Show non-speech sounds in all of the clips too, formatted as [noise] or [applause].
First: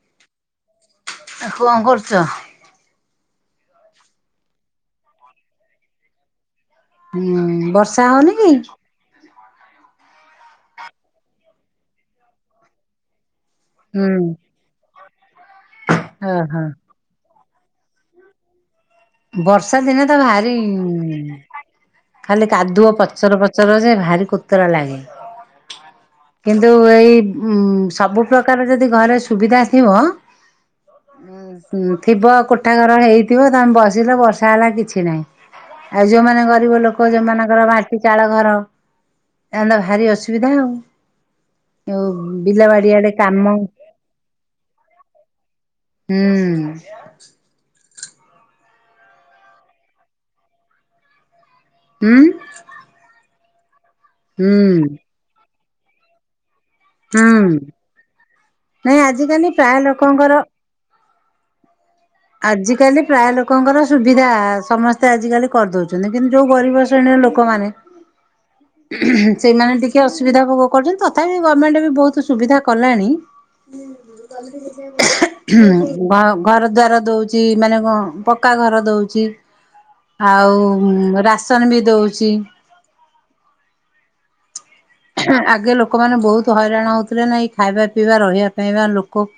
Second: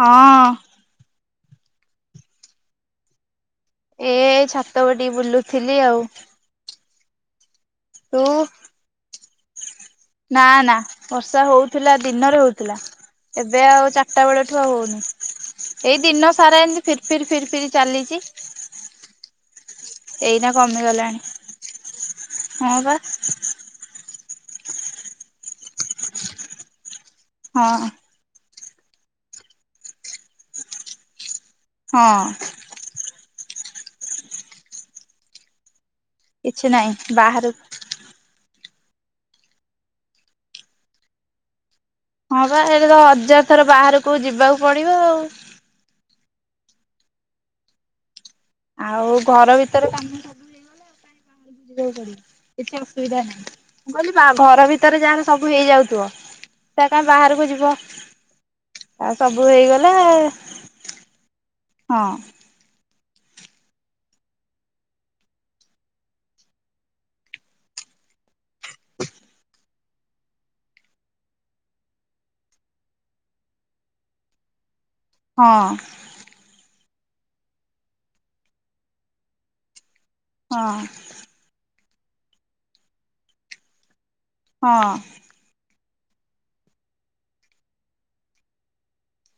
ହଁ। ଆ କଣ କରୁଛ? ଏ ଛାତ ଉପରେ ଟିକେ ବୁଲୁଥିଲି ଆଉ। ହୁଁ ବର୍ଷା ତୁ ହଉନି କି? ନା ନା ବର୍ଷା ହଉଥିଲା ଦିନରେ ହଉଥିଲା ଏବେ ଆଉ ହୁଁ ଚାରିଟା ବେଳ ଠୁ ଆଉ ହୋଉନି ଏଇ ଓହୋ ଦିନସାରା ଏମିତି ଫିର୍ ଫିର୍ ଚାଲିଛି। ବର୍ଷା ଦିନେ ତ ଏଇନା ଭାରି କମିଗଲାଣି ଖାଲି ହଁ କାଦୁଅ ବା ପଚର ପ ଚର ଯେ ଭାରି କୋତରା ଲାଗେ କିନ୍ତୁ ଏଇ ଉଁ ହଁ ସବୁ ପ୍ରକାର ଯଦି ଘରେ ସୁବିଧା ଥିବ ହଁ ଥିବ କୋ କୋଠା ଘର ହେଇଥିବ ତମେ ବସିଲ ବର୍ଷା ହେଲା କିଛି ନାହିଁ। ଆଉ ଯୋଉମାନେ କିଛି ଗରିବ ନାହିଁ ଲୋକ ବାହାରକୁ ଯୋଉମାନଙ୍କର ମାଟ୍ ଚାଳଘର ଏମାନେ ଭାରି ଅସୁବିଧା ଆଉ। ଯୋଉ ହଁ ବିଲ ପା ଏତେତ ବାଡିଆଡେ କାମ ହଯାର୍ ଥର ବାହାରକୁ ଯିବାକୁ ପଡ଼ିବ ଆଉ। ହୁଁ। ଆଉ ଘର ଭିତରେ କାମ ସବୁ ଯିବାକୁ ହୁଁ ପଡ଼ିବ କିଛି ଅସୁବିଧା ନାହିଁ ମୁଁ କହିଲି ହୁଁ ଘର ଭିତରେ ଯାହାର ସବୁ ହେଇଯାଉଥିବ। ସେ ଆଉ କାଇଁ ବାହାରକୁ ହୁଁ। ଯିବ ନାଇଁ ସବୁ ଆଜିକାଲି ପ୍ରାୟ ହେଇଗଲା। ଲୋକଙ୍କର ହଁ। ଆଜିକାଲି ପ୍ରାୟ ଲୋକଙ୍କର ସୁବିଧା ସମସ୍ତେ ଆଜିକାଲି କରିଦଉଛନ୍ତି କିନ୍ତୁ ଯୋଉ ଗରିବ ଶ୍ରେଣୀର ଲୋକମାନେ। ସେଇମାନେ ଟି କେ ଅସୁବିଧା ଭୋଗ କରୁଛନ୍ତି ତଥାପି ଗଭର୍ଣ୍ଣମେଣ୍ଟ ଏବେ ବୋହୁତ୍ ସୁବିଧା କଲାଣି। ହଁ ଘ ଘର ଦ୍ବାର ଦୋଉଚି ମାନେ କଣ ପକ୍କା ଘର ଦୋଉଚି। ହଁ ଆଉ ରାସନ ବି ଦଉଚି। ହଁ। ଆଗେ ଲୋକମାନେ ବୋହୁତ୍ ହଇରାଣ ହୋଉଥୁଲେନା ଏଇ ଖାଇବା, ପିଇବା, ରହିବା ପାଇଁ ବା ଲୋକ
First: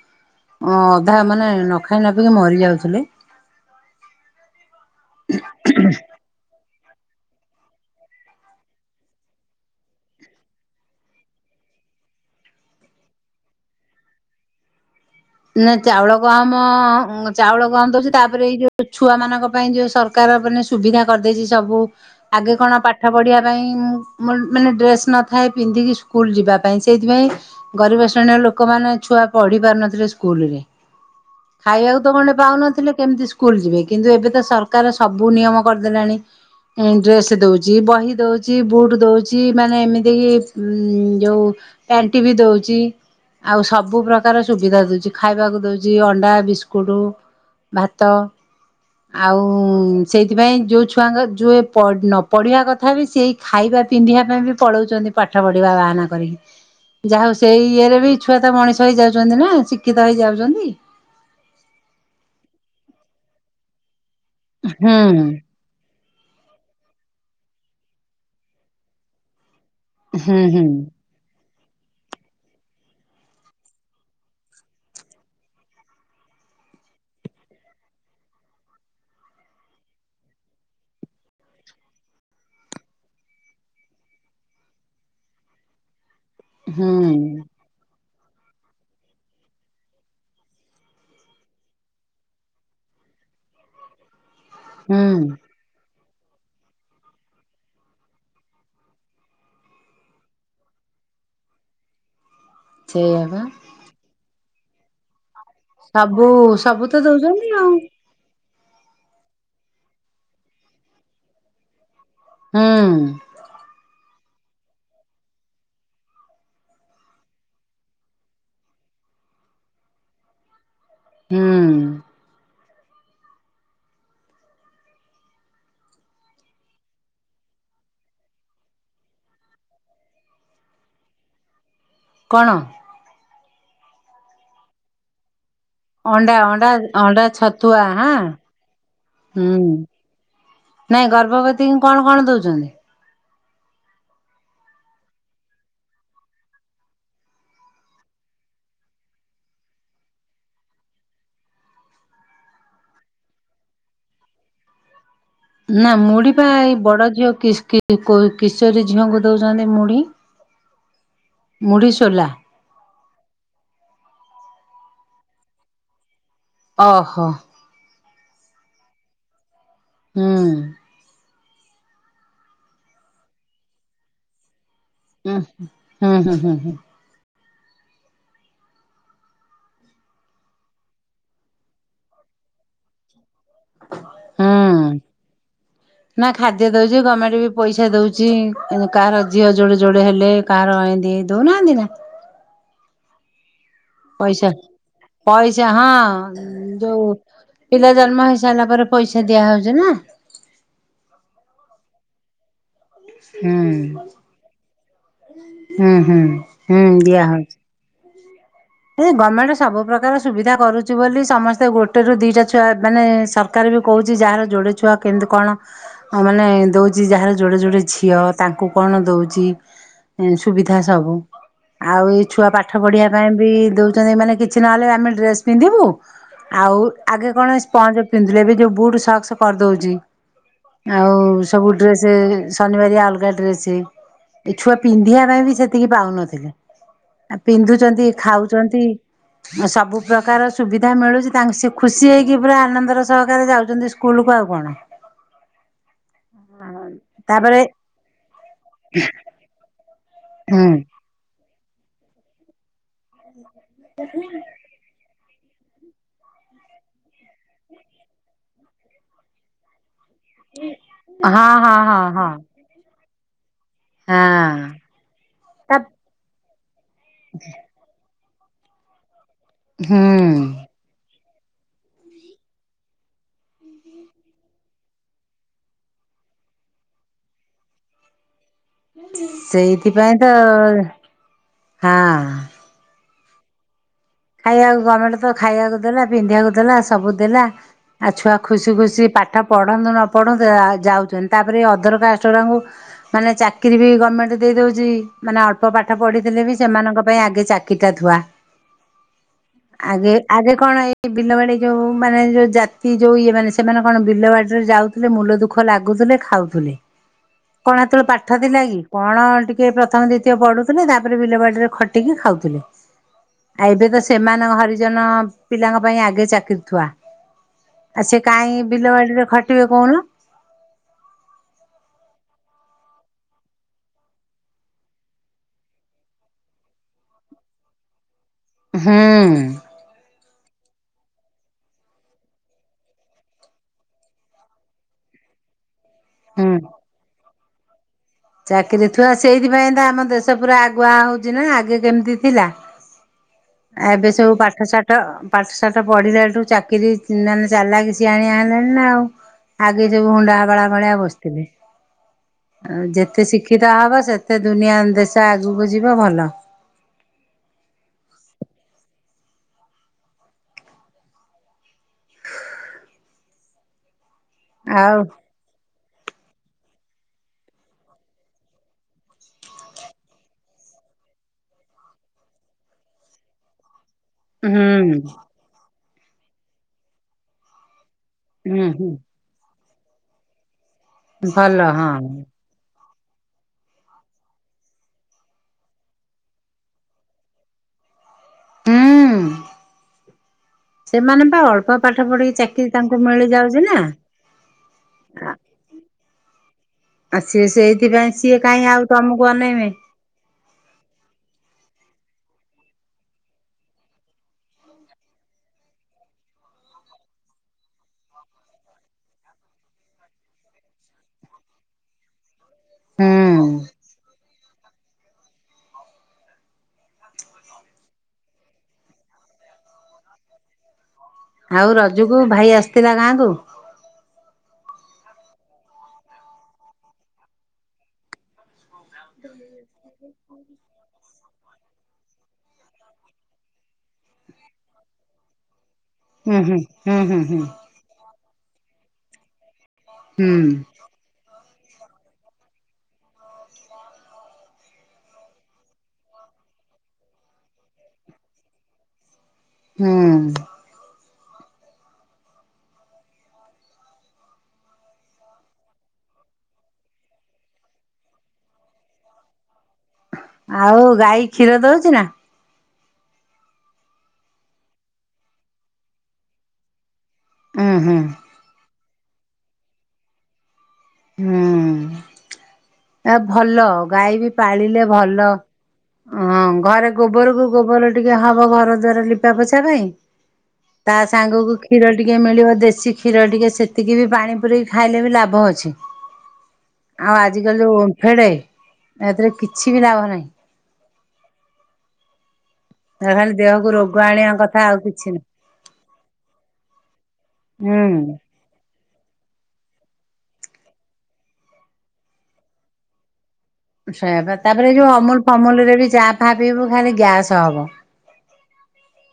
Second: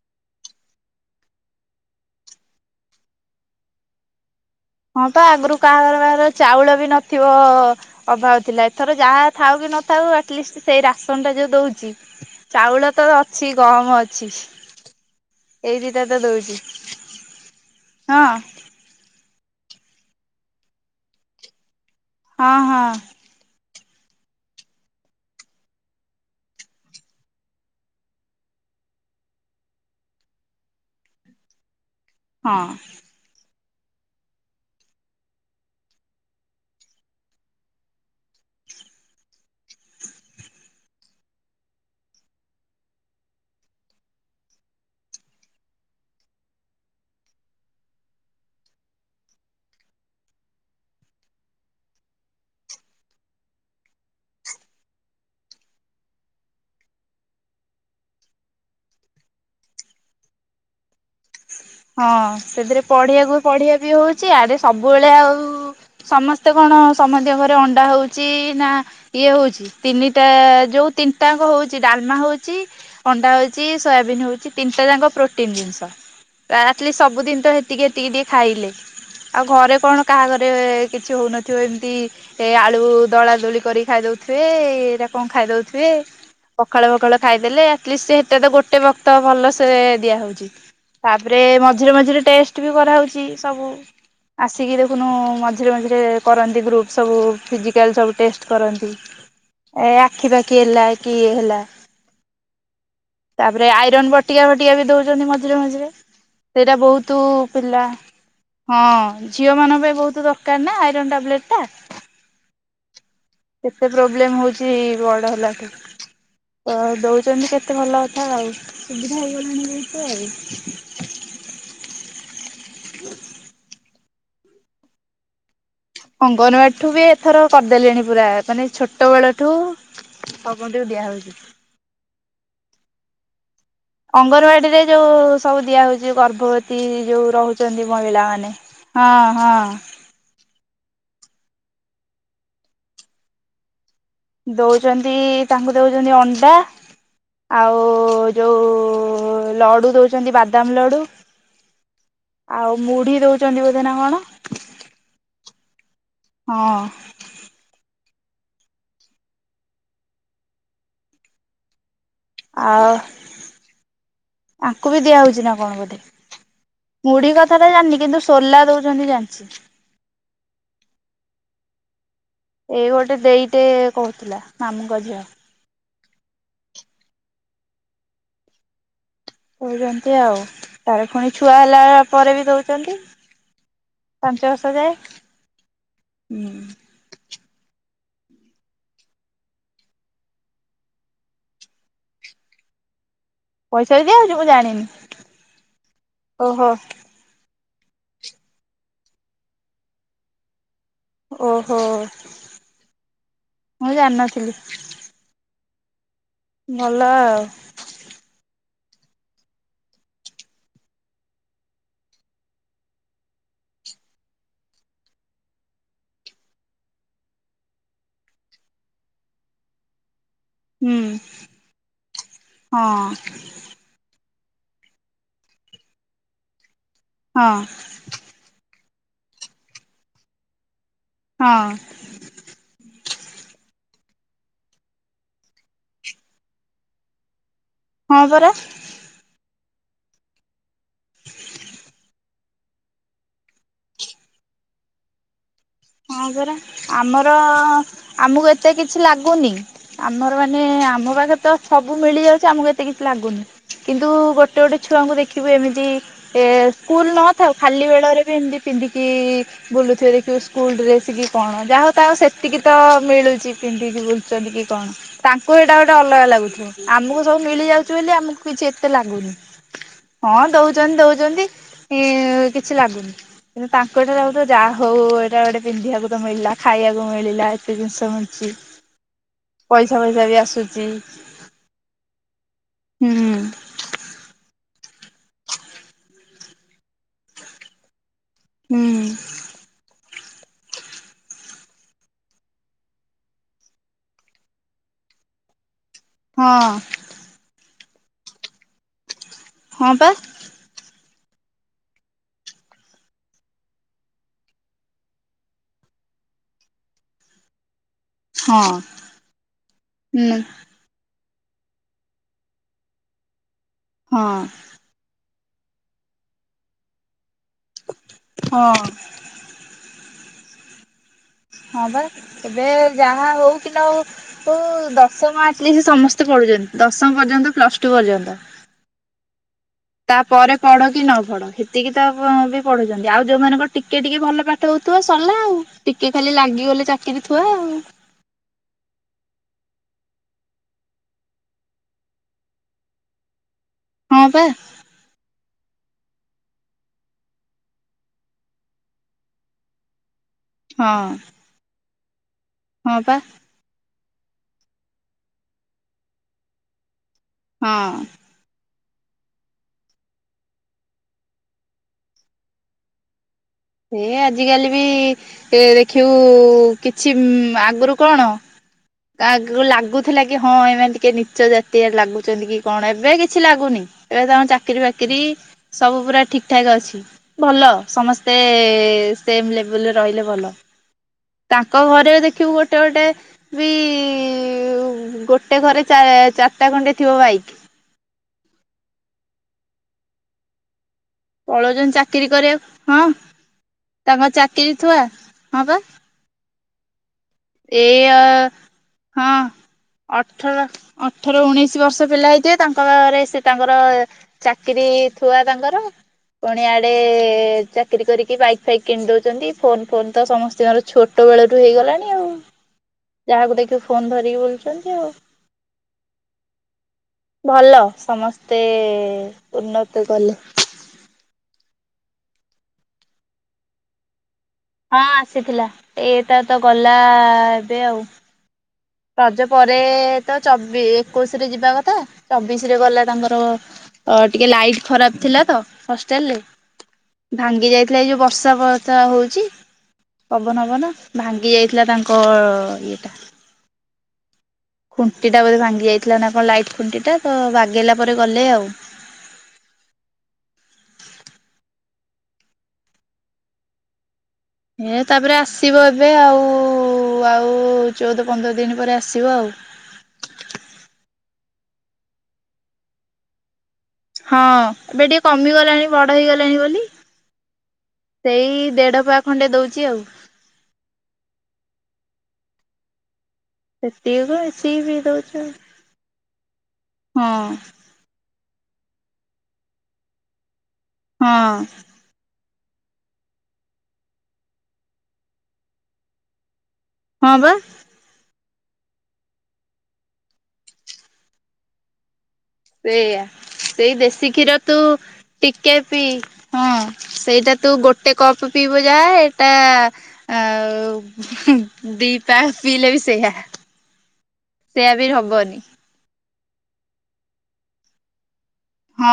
ଅଁ ଅଧା ମାନେ ନଖାଇ ନ ପିଇକି ମରିଯାଉଥୁଲେ। ହଁ ତ ଆଗୁରୁ କାହା ଘର ବାହାର ଚାଉଳ ବି ନଥିବ। ଅଭାବ ଥିଲା ଏଥର ଯାହା ଥାଉ କି ନଥାଉ ଆଟଲିଷ୍ଟ ସେଇ ରାସନ୍ ଟା ଯୋଉ ଦୋଉଚି। ଚାଉଳ ତ ଅଛି ଗହମ ଅଛି। ନାଁ ଏଇ ଦିଟା ଚାଉଳ ତ ଗହମ ଦଉଛି ଚାଉଳ ଗହମ ଦୋଉଚି ହଁ ତାପରେ ଏଇ ଯୋଉ ଉ ଛୁଆମାନଙ୍କ ପାଇଁ ଯୋଉ ସରକାର ଏବେ ନି ସୁବିଧା କରିଦେଇଚି ସବୁ ହଁ ଆଗେ କଣ ହଁ ପାଠ ପଢ଼ିବା ପାଇଁ ଉଁ ମୁନ୍ ମାନେ ଡ୍ରେସ୍ ନଥାଏ ପିନ୍ଧିକି ସ୍କୁଲ୍ ଯିବାପାଇଁ। ସେଇଥିପାଇଁ ଗରିବ ଶ୍ରେଣୀର ଲୋକମାନେ ଛୁଆ ପଢ଼ି ପାରୁନଥିଲେ ସ୍ କୁଲ୍ ରେ ଖାଇଆକୁ ତ ଗଣ୍ଡେ ହଁ। ପାଉନଥୁଲେ କେମତି ସ୍ କୁଲ୍ ଯିବେ କିନ୍ତୁ ଏବେ ତ ସରକାର ସବୁ ନିୟମ କରିଦେଲାଣି। ଏଁ ଡ୍ରେସ୍ ଦୋଉଚି ବହି ଦୋଉଚି ବୁଟ୍ ଦୋଉଚି ମାନେ ଏମିତି କି ଉଁ ଯୋଉ ପ୍ୟାଣ୍ଟି ବି ଦୋଉଚି ଆଉ ସବୁ ପ୍ରକାର ସୁବିଧା ଦୋଉଚି। ଖାଇବାକୁ ଦୋଉଚି ଅଣ୍ଡା, ବିସ୍କୁଟ୍, ଭାତ। ଆଉ ସେଇଥିପାଇଁ ଯୋଉ ଛୁଆଙ୍କ ଯୁଏ ନ ପ ପଢ଼ିବା କଥା ବି ସେଇ ଖାଇବା ପିନ୍ଧିବା ପାଇଁ ବି ପଳଉଚନ୍ତି ପାଠ ପଢ଼ିବା ବାହାନା କରିକି। ଯା ହଉ ସେଇ ଇଏରେ ବି ଛୁଆ ତ ମଣିଷ ହେଇଯାଉଚନ୍ତି ନାଁ ଶିକ୍ଷିତ ହେଇଯାଉଚନ୍ତି। ହଁ ସେଥିରେ ପଢ଼ିଆକୁ ପଢ଼ିଆ ବି ହଉଚି ୟାଡ଼େ ହୁଁ ସବୁବେଳେ ଆଉ ସମସ୍ତେ କଣ ସମତିଙ୍କ ଘରେ ଅଣ୍ଡା ହଉଚି ନା ଇଏ ହଉଚି? ତିନିଟା ହୁଁ ହୁଁ। ଯୋଉ ତିନ୍ ତାଆଙ୍କ ହୋଉଚି ଡାଲମା ହୋଉଚି ଅଣ୍ଡା ହୋଉଚି ସୋୟାବିନ୍ ହୋଉଚି ତିନିଟା ଯାକ ପ୍ରୋଟିନ୍ ଜିନିଷ। ଆ ଆଲିଷ୍ଟ୍ ସବୁଦିନ ତ ହେତିକି ହେତିକି ଟିକେ ଖାଇଲେ। ଆଉ ଘରେ କଣ କାହା ଘରେ କିଛି ହୋଉନଥିବ ଏମତି ଏ ଆଳୁ ଦଳା ଦୋଳି କରି ଖାଇ ଦଉଥୁବେ ଏଇଟା କଣ ଖାଇ ଦଉଥୁବେ। ପଖାଳ ପଖାଳ ହୁଁ ଖାଇଦେଲେ ଆଟଲିଷ୍ଟ୍ ସେଟା ତ ଗୋଟେ ବକ୍ତ ଭଲସେ ଦିଆ ହଉଚି। ତାପରେ ମଝିରେ ମଝିରେ ଟେଷ୍ଟ୍ ବି କରାହଉଚି ସବୁ ଆସିକି ଦେଖୁନୁ ହୁଁ ମ ଝିରେ ମଝିରେ କରନ୍ତି ଗ୍ରୁପ୍ ସବୁ ଫିଜିକାଲ୍ ସବୁ ଟେଷ୍ଟ କରନ୍ତି। ଏ ଆଖି ପାଖି ହେଲା କି ଇଏ ହେଲା। ସେଇଆ ବା ତାପରେ ଆଇରନ୍ ବଟିକା ମଟିକା ବି ଦୋଉଚନ୍ତି ମଝିରେ ମଝି ସବୁ ସେଇଟା ସବୁ ତ ବହୁତୁ ଦଉଛନ୍ତି ଆଉ। ପିଲା ହଁ ଝିଅମାନଙ୍କ ପାଇଁ ବହୁତୁ ଦରକାର ନାଁ ଆଇରନ୍ ଟାବଲେଟ୍ ଟା। ହଁ। ଏତେ ପ୍ରୋବ୍ଲେମ୍ ହଉଛି ବଡ଼ ହେଲାଠୁ। ଅ ଦୋଉଚନ୍ତି କେତେ ଭଲ କଥା ଆଉ ସୁବିଧା ହେଇଗଲାଣି ଯେହେତୁ ଆଉ। ହୁଁ। ଅଙ୍ଗନବାଡ଼ିଠୁ ବି ଏଥର କରିଦେଲେଣି ପୁରା ମାନେ ଛୋଟ ବେଳଠୁ ସମତିଉଁ ଦିଆହଉଚି। କଣ? ଅଙ୍ଗନବାଡ଼ିରେ ଯୋଉ ସବୁ ଦିଆ ହଉଚି ଅଣ୍ଡା ଅଣ୍ଡା ଗର୍ଭବତୀ ଅଣ୍ଡା ଯୋଉ ଛତୁଆ ରହୁଚନ୍ତି ହାଁ ମହିଳାମାନେ ହଁ ହଁ। ହୁଁ ନାଇଁ ଗର୍ଭବତୀଙ୍କୁ କଣ କଣ ଦୋଉଚନ୍ତି? ଦୋଉଚନ୍ତି ତାଙ୍କୁ ଦୋଉଚନ୍ତି ଅଣ୍ଡା ଆଉ ଯୋଉ ଲଡ଼ୁ ଦୋଉଚନ୍ତି ବାଦାମ ଲଡ଼ୁ। ଆଉ ମୁଢ଼ି ଦଉଚନ୍ତି ବୋଧେ ନାଁ କଣ। ନାଁ ମୁଢ଼ି ପା ହଁ ଏଇ ବଡ଼ ଝିଅ କିସ୍ କି ଏ କୋ କିଶୋରୀ ଝିଅଙ୍କୁ ଦୋଉଚନ୍ତି ମୁଢ଼ି। ମୁଢ଼ି, ସୋଲା। ଆଉ ଆଙ୍କୁ ବି ଦିଆ ହୋଉଚି ନାଁ କଣ ବୋଧେ। ଓହୋ ମୁଢି କଥା ଟା ଜାଣିିନି କିନ୍ତୁ ସୋଲା ଦଉଛନ୍ତି ଜାଣିଛି। ହୁଁ। ଏଇ ଗୋଟେ ଦେଇଟେ କହୁଥିଲା, ମାମୁଙ୍କ ଝିଅ। ହୁଁ-ହୁଁ-ହୁଁ। କହୁଛନ୍ତି ଆଉ, ତାର ପୁଣି ଛୁଆ ହେଲା ପରେ ବି କହୁଛନ୍ତି। ହୁଁ, ନା ହୁଁ ଖାଦ୍ୟ ଦଉଛି ଗଭର୍ଣ୍ଣମେଣ୍ଟ ବି ପଇସା ଦଉଛି କାହାର ଝିଅ ଯୋଡେ ଯୋଡେ ହେଲେ କାହାର ଏମତି ଦଉନାହାନ୍ତି ନା? ବି ଦିଆହଉଛି ମୁଁ ପଇସା, ଜାଣିନି ପଇସା ହଁ ଓହୋ ଯୋଉ ପିଲା ଜନ୍ମ ହେଇ ସାରିଲା ପରେ ପଇସା ଦିଆ ହଉଛି ନା। ଓହୋ। ମୁଁ ହୁଁ, ଜାଣିନଥିଲି ହୁଁ -ହୁଁ। ଭଲ ଦିଆ ଆଉ ହଉଛି। ଏ ଗଭର୍ଣ୍ଣମେଣ୍ଟ ସବୁ ପ୍ରକାର ସୁବିଧା କରୁଛି ବୋଲି ସମସ୍ତେ ଗୋଟେ ରୁ ଦିଟା ଛୁଆ ମାନେ [unintelligible] ବି କହୁଛି ଯାହାର ଯୋଡେ ଛୁଆ କେମିତି କଣ ମାନେ ଦଉଛି ଯାହାର ଯୋଡେ ଯୋଡେ ଝିଅ ତାଙ୍କୁ କଣ ଦଉଛି ସୁବିଧା ହୁଁ ସବୁ। ଆଉ ଏଇ ଛୁଆ ପାଠ ହଁ ପଢିବା ପାଇଁ ବି ଦଉଛନ୍ତି ମାନେ କିଛି ନହେଲେ ଆମେ ଡ୍ରେସ ପିନ୍ଧିବୁ ଆଉ ଆଗେ ହଁ କଣ ସ୍ପଯ ପିନ୍ଧିଲେ ବି ଯୋଉ ବୁଟ ସକ୍ସ କରିଦଉଛି ଆଉ ହଁ ସବୁ ଡ୍ରେସ ସେ ଶନିବାରିଆ ଅଲଗା ଡ୍ରେସେ ଏ ଛୁଆ ପିନ୍ଧିବା ପାଇଁ ବି ସେତିକି ପାଉନଥିଲେ ପିନ୍ଧୁଛନ୍ତି, ହଁ ପରା ଖାଉଛନ୍ତି ସବୁ ପ୍ରକାର ସୁବିଧା ମିଳୁଛି ତାଙ୍କ ସେ ଖୁସି ହେଇକି ପୁରା ଆନନ୍ଦର ସହକାରେ ଯାଉଛନ୍ତି ସ୍କୁଲକୁ ଆଉ କଣ? ହଁ ପରା, ଆମର ତାପରେ ଆମକୁ ଏତେ କିଛି ଲାଗୁନି ଆମର ମାନେ ହୁଁ ଆମ ପାଖରେ ତ ସବୁ ମିଳି ଯାଉଛି ଆମକୁ ଏତେ କିଛି ଲାଗୁନି କିନ୍ତୁ ଗୋ ଗୋଟେ ଗୋଟେ ଛୁଆଙ୍କୁ ଦେଖିବେ ଏମିତି ଏ ସ୍କୁଲ ନଥାଉ ଖାଲି ବେଳରେ ବି ଏମିତି ପିନ୍ଧିକି ବୁଲୁଥିବେ ଦେଖିବୁ ସ୍କୁଲ ଡ୍ରେସ୍ କି ହଁ କଣ ହଁ ଯାହା ହଉ ହଁ ତାଉ ହଁ ସେତିକି ତ ମିଳୁଛି ପିନ୍ଧିକି ବୁଲୁଛନ୍ତି କି ହଁ କଣ ତାଙ୍କୁ ସେଇଟା ତା ଗୋଟେ ଅଲଗା ଲାଗୁଥିବ। ଆମକୁ ସବୁ ମିଳିଯାଉଛି ବୋଲି ଆମକୁ କିଛି ଏତେ ଲାଗୁନି। ହୁଁ ହଁ ଦଉ ଦଉଛନ୍ତି ଦଉଛନ୍ତି ଇ କିଛି ଲାଗୁନି। କିନ୍ତୁ ତାଙ୍କଠାରୁ ଆ ତ ଯାହା ହଉ ଏଇଟା ଗୋଟେ ପିନ୍ଧିବାକୁ ତ ମିଳିଲା, ଖାଇବାକୁ ମିଳିଲା, ଏତେ ଜିନିଷ ମିଛି ପଇସା ସେଇଥିପାଇଁ ଫଇସା ତ ବି ଆସୁଛି। ହଁ ହୁଁ ଖାଇବାକୁ ଗଭର୍ଣମେଣ୍ଟ ତ ଖାଇବାକୁ ଦେଲା ପିନ୍ଧିବାକୁ ଦେଲା ସବୁ ଦେଲା ଆଉ ଛୁଆ ଖୁସି ହୁଁ ଖୁସି ପାଠ ପଢନ୍ତୁ ନ ପଢ଼ନ୍ତୁ ଯାଉଛନ୍ତି। ତାପରେ ଅଧର କାଷ୍ଟ ଗୁଡାଙ୍କୁ ମାନେ ଚାକିରି ବି ଗମେଣ୍ଟ ଦେଇଦଉଛି। ମାନେ ଅଳ୍ପ ପାଠ ପଢିଥିଲେ ବି ହଁ ସେମାନଙ୍କ ପାଇଁ ଆଗେ ଚାକିରିଟା ଥୁଆ। ହଁ ପା ଆଗେ ଆଗେ କଣ ଏଇ ଏଇ ବିଲବାଡି ଯୋଉ ମାନେ ଯୋଉ ଜାତି ଯୋଉ ଇଏ ମାନେ ସେମାନେ କଣ ବିଲବାଡି ରେ ଯାଉଥିଲେ ମୁୂଲ ଦୁଃଖ ଦୁଖ ଲାଗୁଥିଲେ ଖାଉଥିଲେ। କଣ ସେତେବେଳେ ପା ପାଠ ଥିଲା ହଁ କି? କଣ ଟିକେ ପ୍ରଥମ ଦ୍ଵିତୀୟ ହୁଁ ପଡୁ ଥିଲେ ତାପରେ ବିଲବାଡିରେ ଖଟିକି ଖାଉଥିଲେ। ଆଉ ଏବେ ତ ହଁ ସେମାନେ ହ ଜନ ପିଲାଙ୍କ ପାଇଁ ଆଗେ ଚାକିରି ଥୁଆ। ଆ ସେ କାଇଁ ହଁ ବିଲବାଡିରେ ଖ ଟିବେ କହୁନ? ହଁ ବା, ଏବେ ଯାହା ହଉ କି ନହୋଉ ତ ଦଶମ ଆଟଲିଷ୍ଟ ସମସ୍ତେ ପଢୁଛନ୍ତି ଦଶମ ପର୍ଯ୍ୟନ୍ତ ପ୍ଲସ ଟୁ ପର୍ଯ୍ୟନ୍ତ। ହୁଁ। ତାପରେ ପଢ କି ନ ପଢ ସେତିକି ତ ବି ପଢୁଛନ୍ତି। ଆଉ ଯୋଉମାନଙ୍କ ଟିକେ ଟିକେ ଭଲ ପାଠ ଟ ହଉଥିବା ସରିଲା ଆଉ। ଟିକେ ଖାଲି ହୁଁ। ଲାଗିଗଲେ ଚାକିରି ଥଥିବାଆ ଆଉ। ଚାକିରି ଥୁଆ ସେଇଥିପାଇଁ ତ ଆମ ଦେଶ ପୁରା ଆଗୁଆ ହଉଛି ନା ଆଗେ କେମିତି ଥିଲା ଏବେ ହଁ ସବୁ ପା ପାଠ ସାଠ ପାଠ ସାାଠ ପଢିଲାଠୁ ଚାକିରି ମାନେ ଚାଲିଲା କିଛି ସିଆଣିଆ ହେଲାଣି ନା ଆଉ ଆଗେ ସବୁ ହୁଣ୍ଡା ଗଳା ଭଳିଆ ହଁ ବସିଥିଲେ ଆ ହଁ ପା ଯେତେ ଶିଖ ଅିକିଦ ହେବ ସେତେ ଦୁନିଆ ଦେଶ ଆଗକୁ ଯିବ ଭଲ ହଁ ସେ ଆଜିକାଲି ବି ଆଉ ଏ ଦେଖିବୁ କିଛି ଆଗରୁ କଣ କଗକୁ ଲାଗୁଥିଲା କି ହଁ ଏମାନେ ଟିକେ ନିଚ ଜାତିଆରେ ଲାଗୁଛନ୍ତି କି କଣ ଏବେ କିଛି ଲାଗୁନି ଏବେ ତମ ହୁଁ ଚାକିରି ବାକିରି ସବୁ ପୁରା ଠିକ ଠାକ୍ ଅଛି ଭଲ ସମସ୍ ତେ ହୁଁ ହୁଁ ସେମ ଲେବୁଲରେ ରହିଲେ ଭଲ ଭଲ ତାଙ୍କ ହଁ ଘରେ ଦେଖିବୁ ଗ ଗୋଟେ ଗୋଟେ ବି ଗୋଟେ ଘରେ ଚାରିଟା ଖଣ୍ଡେ ଥିବ ବାଇକ୍ ହୁଁ ସେମାନେ ଅଳ୍ପ ପଳଉଛନ୍ତି ପାଠ ଚାକିରି ପଢିକି କରିବାକୁ ଚାକିରୀ ତାଙ୍କୁ ହଁ ମିଳି ଯାଉଛି ନା। ତାଙ୍କ ଚାକିରି ଥୁଆ ହଁ ବା ଆଉ ସିଏ ଏଇ ସେଇଥିପାଇଁ ସିଏ କାହିଁ ଆଉ ହଁ ତମକୁ ଅନେଇବେ। ଅଠର ଅଠର ଉଣେଇଶି ବର୍ଷ ପିଲା ହେଇଥିବେ ତାଙ୍କ ପାଖରେ ସେ ତାଙ୍କର ଚାକିରୀ ଥୁଆ ତାଙ୍କର। ପୁଣିଆଡେ ଚାକିରୀ କରିକି ବାଇକ୍ ଫାଇକ୍ କିଣି ଦଉଛନ୍ତି। ଫୋନ ଫୋନ ତ ସମସ୍ତଙ୍କର ଛୋ ଟ ବେଳରୁ ହେଇଗଲାଣି ଆଉ। ହୁଁ ଯାହାକୁ ଦେଖିବ ଫୋନ ଧରିକି ବୁଲୁଛନ୍ତି ଆଉ। ଭଲ ସମସ୍ତେ ଉନ୍ନତି କଲେ। ଆଉ ରଜକୁ ଭାଇ ଆସିଥିଲା ଗାଁ କୁ? ହଁ ଆସିଥିଲା ଏ ତା ତ ଗଲା ଏବେ ଆଉ। ରଜ ପରେ ତ ଚବି ଏକୋଇଶିରେ ଯିବା କଥା ଚବିଶରେ ଗଲା ତାଙ୍କର ଅ ଟିକେ ଲାଇଟ ଖରାପ ଥିଲା ତ ହଷ୍ଟେଲରେ ହୁଁ ହୁଁ ହୁଁ ହୁଁ ହୁଁ ଭାଙ୍ଗି ଯାଇ ଥିଲା ଯୋଉ ବର୍ଷା ଫର୍ଷା ହଉଛି ହୁଁ ପବନ ପବନ। ଭାଙ୍ଗି ଯାଇଥିଲା ତାଙ୍କ ଇଏଟା। ଖୁଣ୍ଟିଟା ବୋଧେ ଭାଙ୍ଗି ଯାଇଥିଲା ନା କଣ ଲାଇଟ୍ ଖୁଣ୍ଟିଟା ତ ବାଗେଇଲା ପରେ ଗଲେ ଆଉ। ହୁଁ। ହେ ତାପରେ ଆସିବ ଏବେ ଆଉ ଆଉ ଚଉଦ ପନ୍ଦର ଦିନ ପରେ ଆସିବ ଆଉ। ଆଉ ଗାଈ କ୍ଷୀର ଦଉଛି ନା। ହଁ ଏବେ ଟିକେ କମିଗଲାଣି ବଡ ହେଇଗଲାଣି ବୋଲି। ହୁଁ ହୁଁ ସେଇ ଦେଢ଼ ପା ଖଣ୍ଡେ ଦେଉଛି ଆଉ। ହୁଁ ଆ ଭଲ ଗାଈ ସେତିକି ବି ବେଶୀ ପାଳିଲେ ବି ଭଲ ଦଉଛି ଆଉ। ହଁ ଘରେ ଗୋବରକୁ ହଁ ଗୋବର ଟିକେ ହବ ଘର ଦ୍ଵାରା ଲିପା ପୋଛା ପାଇଁ। ତା ହଁ ସାଙ୍ଗକୁ କ୍ଷୀର ଟିକିଏ ମିଳିବ ଦେଶୀ କ୍ଷୀର ଟିକେ ସେତିକି ବି ପାଣି ପୁରେଇକି ଖାଇଲେ ବି ଲାଭ ଅଛି। ଆଉ ହଁ ବା ଆଜିକାଲି ଯୋଉ ଓନ୍ଫେଡ ଏଥିରେ କିଛି ବି ଲାଭ ନାହିଁ। ତା ସେଇଆ ଖାଲି ଦେହକୁ ରୋଗ ସେଇ ଦେଶୀ ଆଣିବା କଥା କ୍ଷୀର ଆଉ ତୁ କିଛି ନାହିଁ। ଟିକେ ପି। ହଁ ସେଇଟା ତୁ ଗୋଟେ ହୁଁ କପ ପିଇବ ଯାହା ଏଇଟା ଆ ଦିଟା ପିଲେ ବି ସେଇଆ। ସେ ତାପରେ ଯୋଉ ସେଇଆ ବି ଅମୁଲ ହବନି। ଫମୁଲରେ ବି ଚା ଫା ପିଇବୁ ଖାଲି ଗ୍ୟାସ ହବ। ହଁ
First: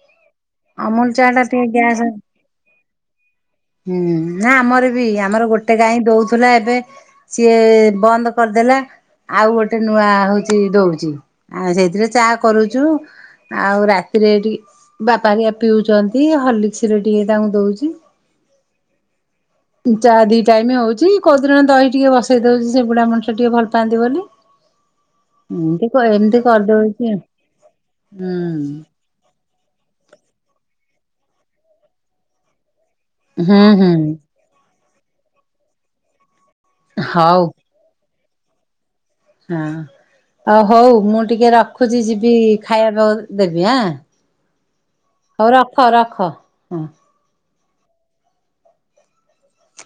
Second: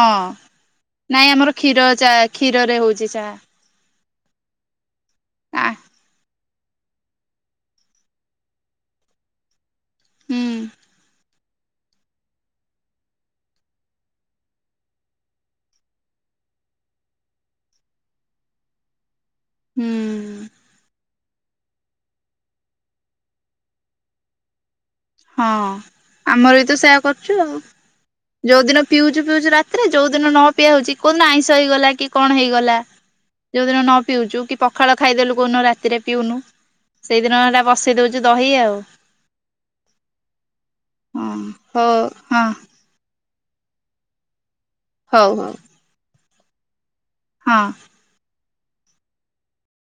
ଅମୁଲ ଚା ନାଇଁ ଟା ଆମର ଟିକେ କ୍ଷୀର ଗ୍ୟାସ୍ ଚା କ୍ଷୀରରେ ହଉଛି ଚାହା। ହୁଁ ନା ଆମର ବି ଆମର ଆ ଗୋଟେ ଗାଈ ଦଉ ଥିଲା ଏବେ ସିଏ ବନ୍ଦ କରିଦେଲା। ଆଉ ଗୋଟେ ନୂଆ ହୁଁ ହଉଛି ଦଉଛି। ଆଉ ସେଇଥିରେ ଚା କରୁଛୁ ଆଉ ରାତିରେ ଟିକେ ପାରିଆ ପିଉଛନ୍ତି ହୋର୍ଲିକ୍ସରେ ଟିକେ ତାଙ୍କୁ ଦଉଛି। ହୁଁ ଚା ଦି ଟାଇମ ହଉଛି କୋଉଦିନ ଦହି ଟିକେ ବସେଇ ଦଉଛି ସେଗୁଡା ମଣିଷ ଟିକେ ଭଲ ପାଆନ୍ତି ବୋଲି। ହଁ ଏମତି ଏମିତି ଆମର ବି ତ ସେଇୟା କରିଦଉଛି କରୁଛୁ ଆଉ। ଯୋଉଦିନ ହୁଁ ପିଉଛୁ ପିଉଛୁ ରାତି ତେରେ ଯୋଉ ଦିନ ନପିଆ ହୋଉଚି। କୋଉଦିନ ଆଇଁଷ ହେଇଗଲା କି କଣ ହେଇଗଲା ହୁଁ ଯୋଉ ଦିନ ହୁଁ ନ ପିଉଚୁ କି ପଖାଳ ଖାଇଦେଲୁ କୋଉ ଦିନ ରାତିରେ ପିଉନୁ। ସେଇଦିନ ହଉ। ଏଟା ବସେଇ ଦୋଉଚୁ ଦହି ଆଉ। ହଁ ଆଉ ହଉ ମୁଁ ଟିକେ ହଁ ରଖୁଚି ହଉ ଯିବି ହଁ ଖାଇବାପାଉ ଦେବି ଆଁ ହଉ ରଖ ରଖ। ହଁ। ହଁ।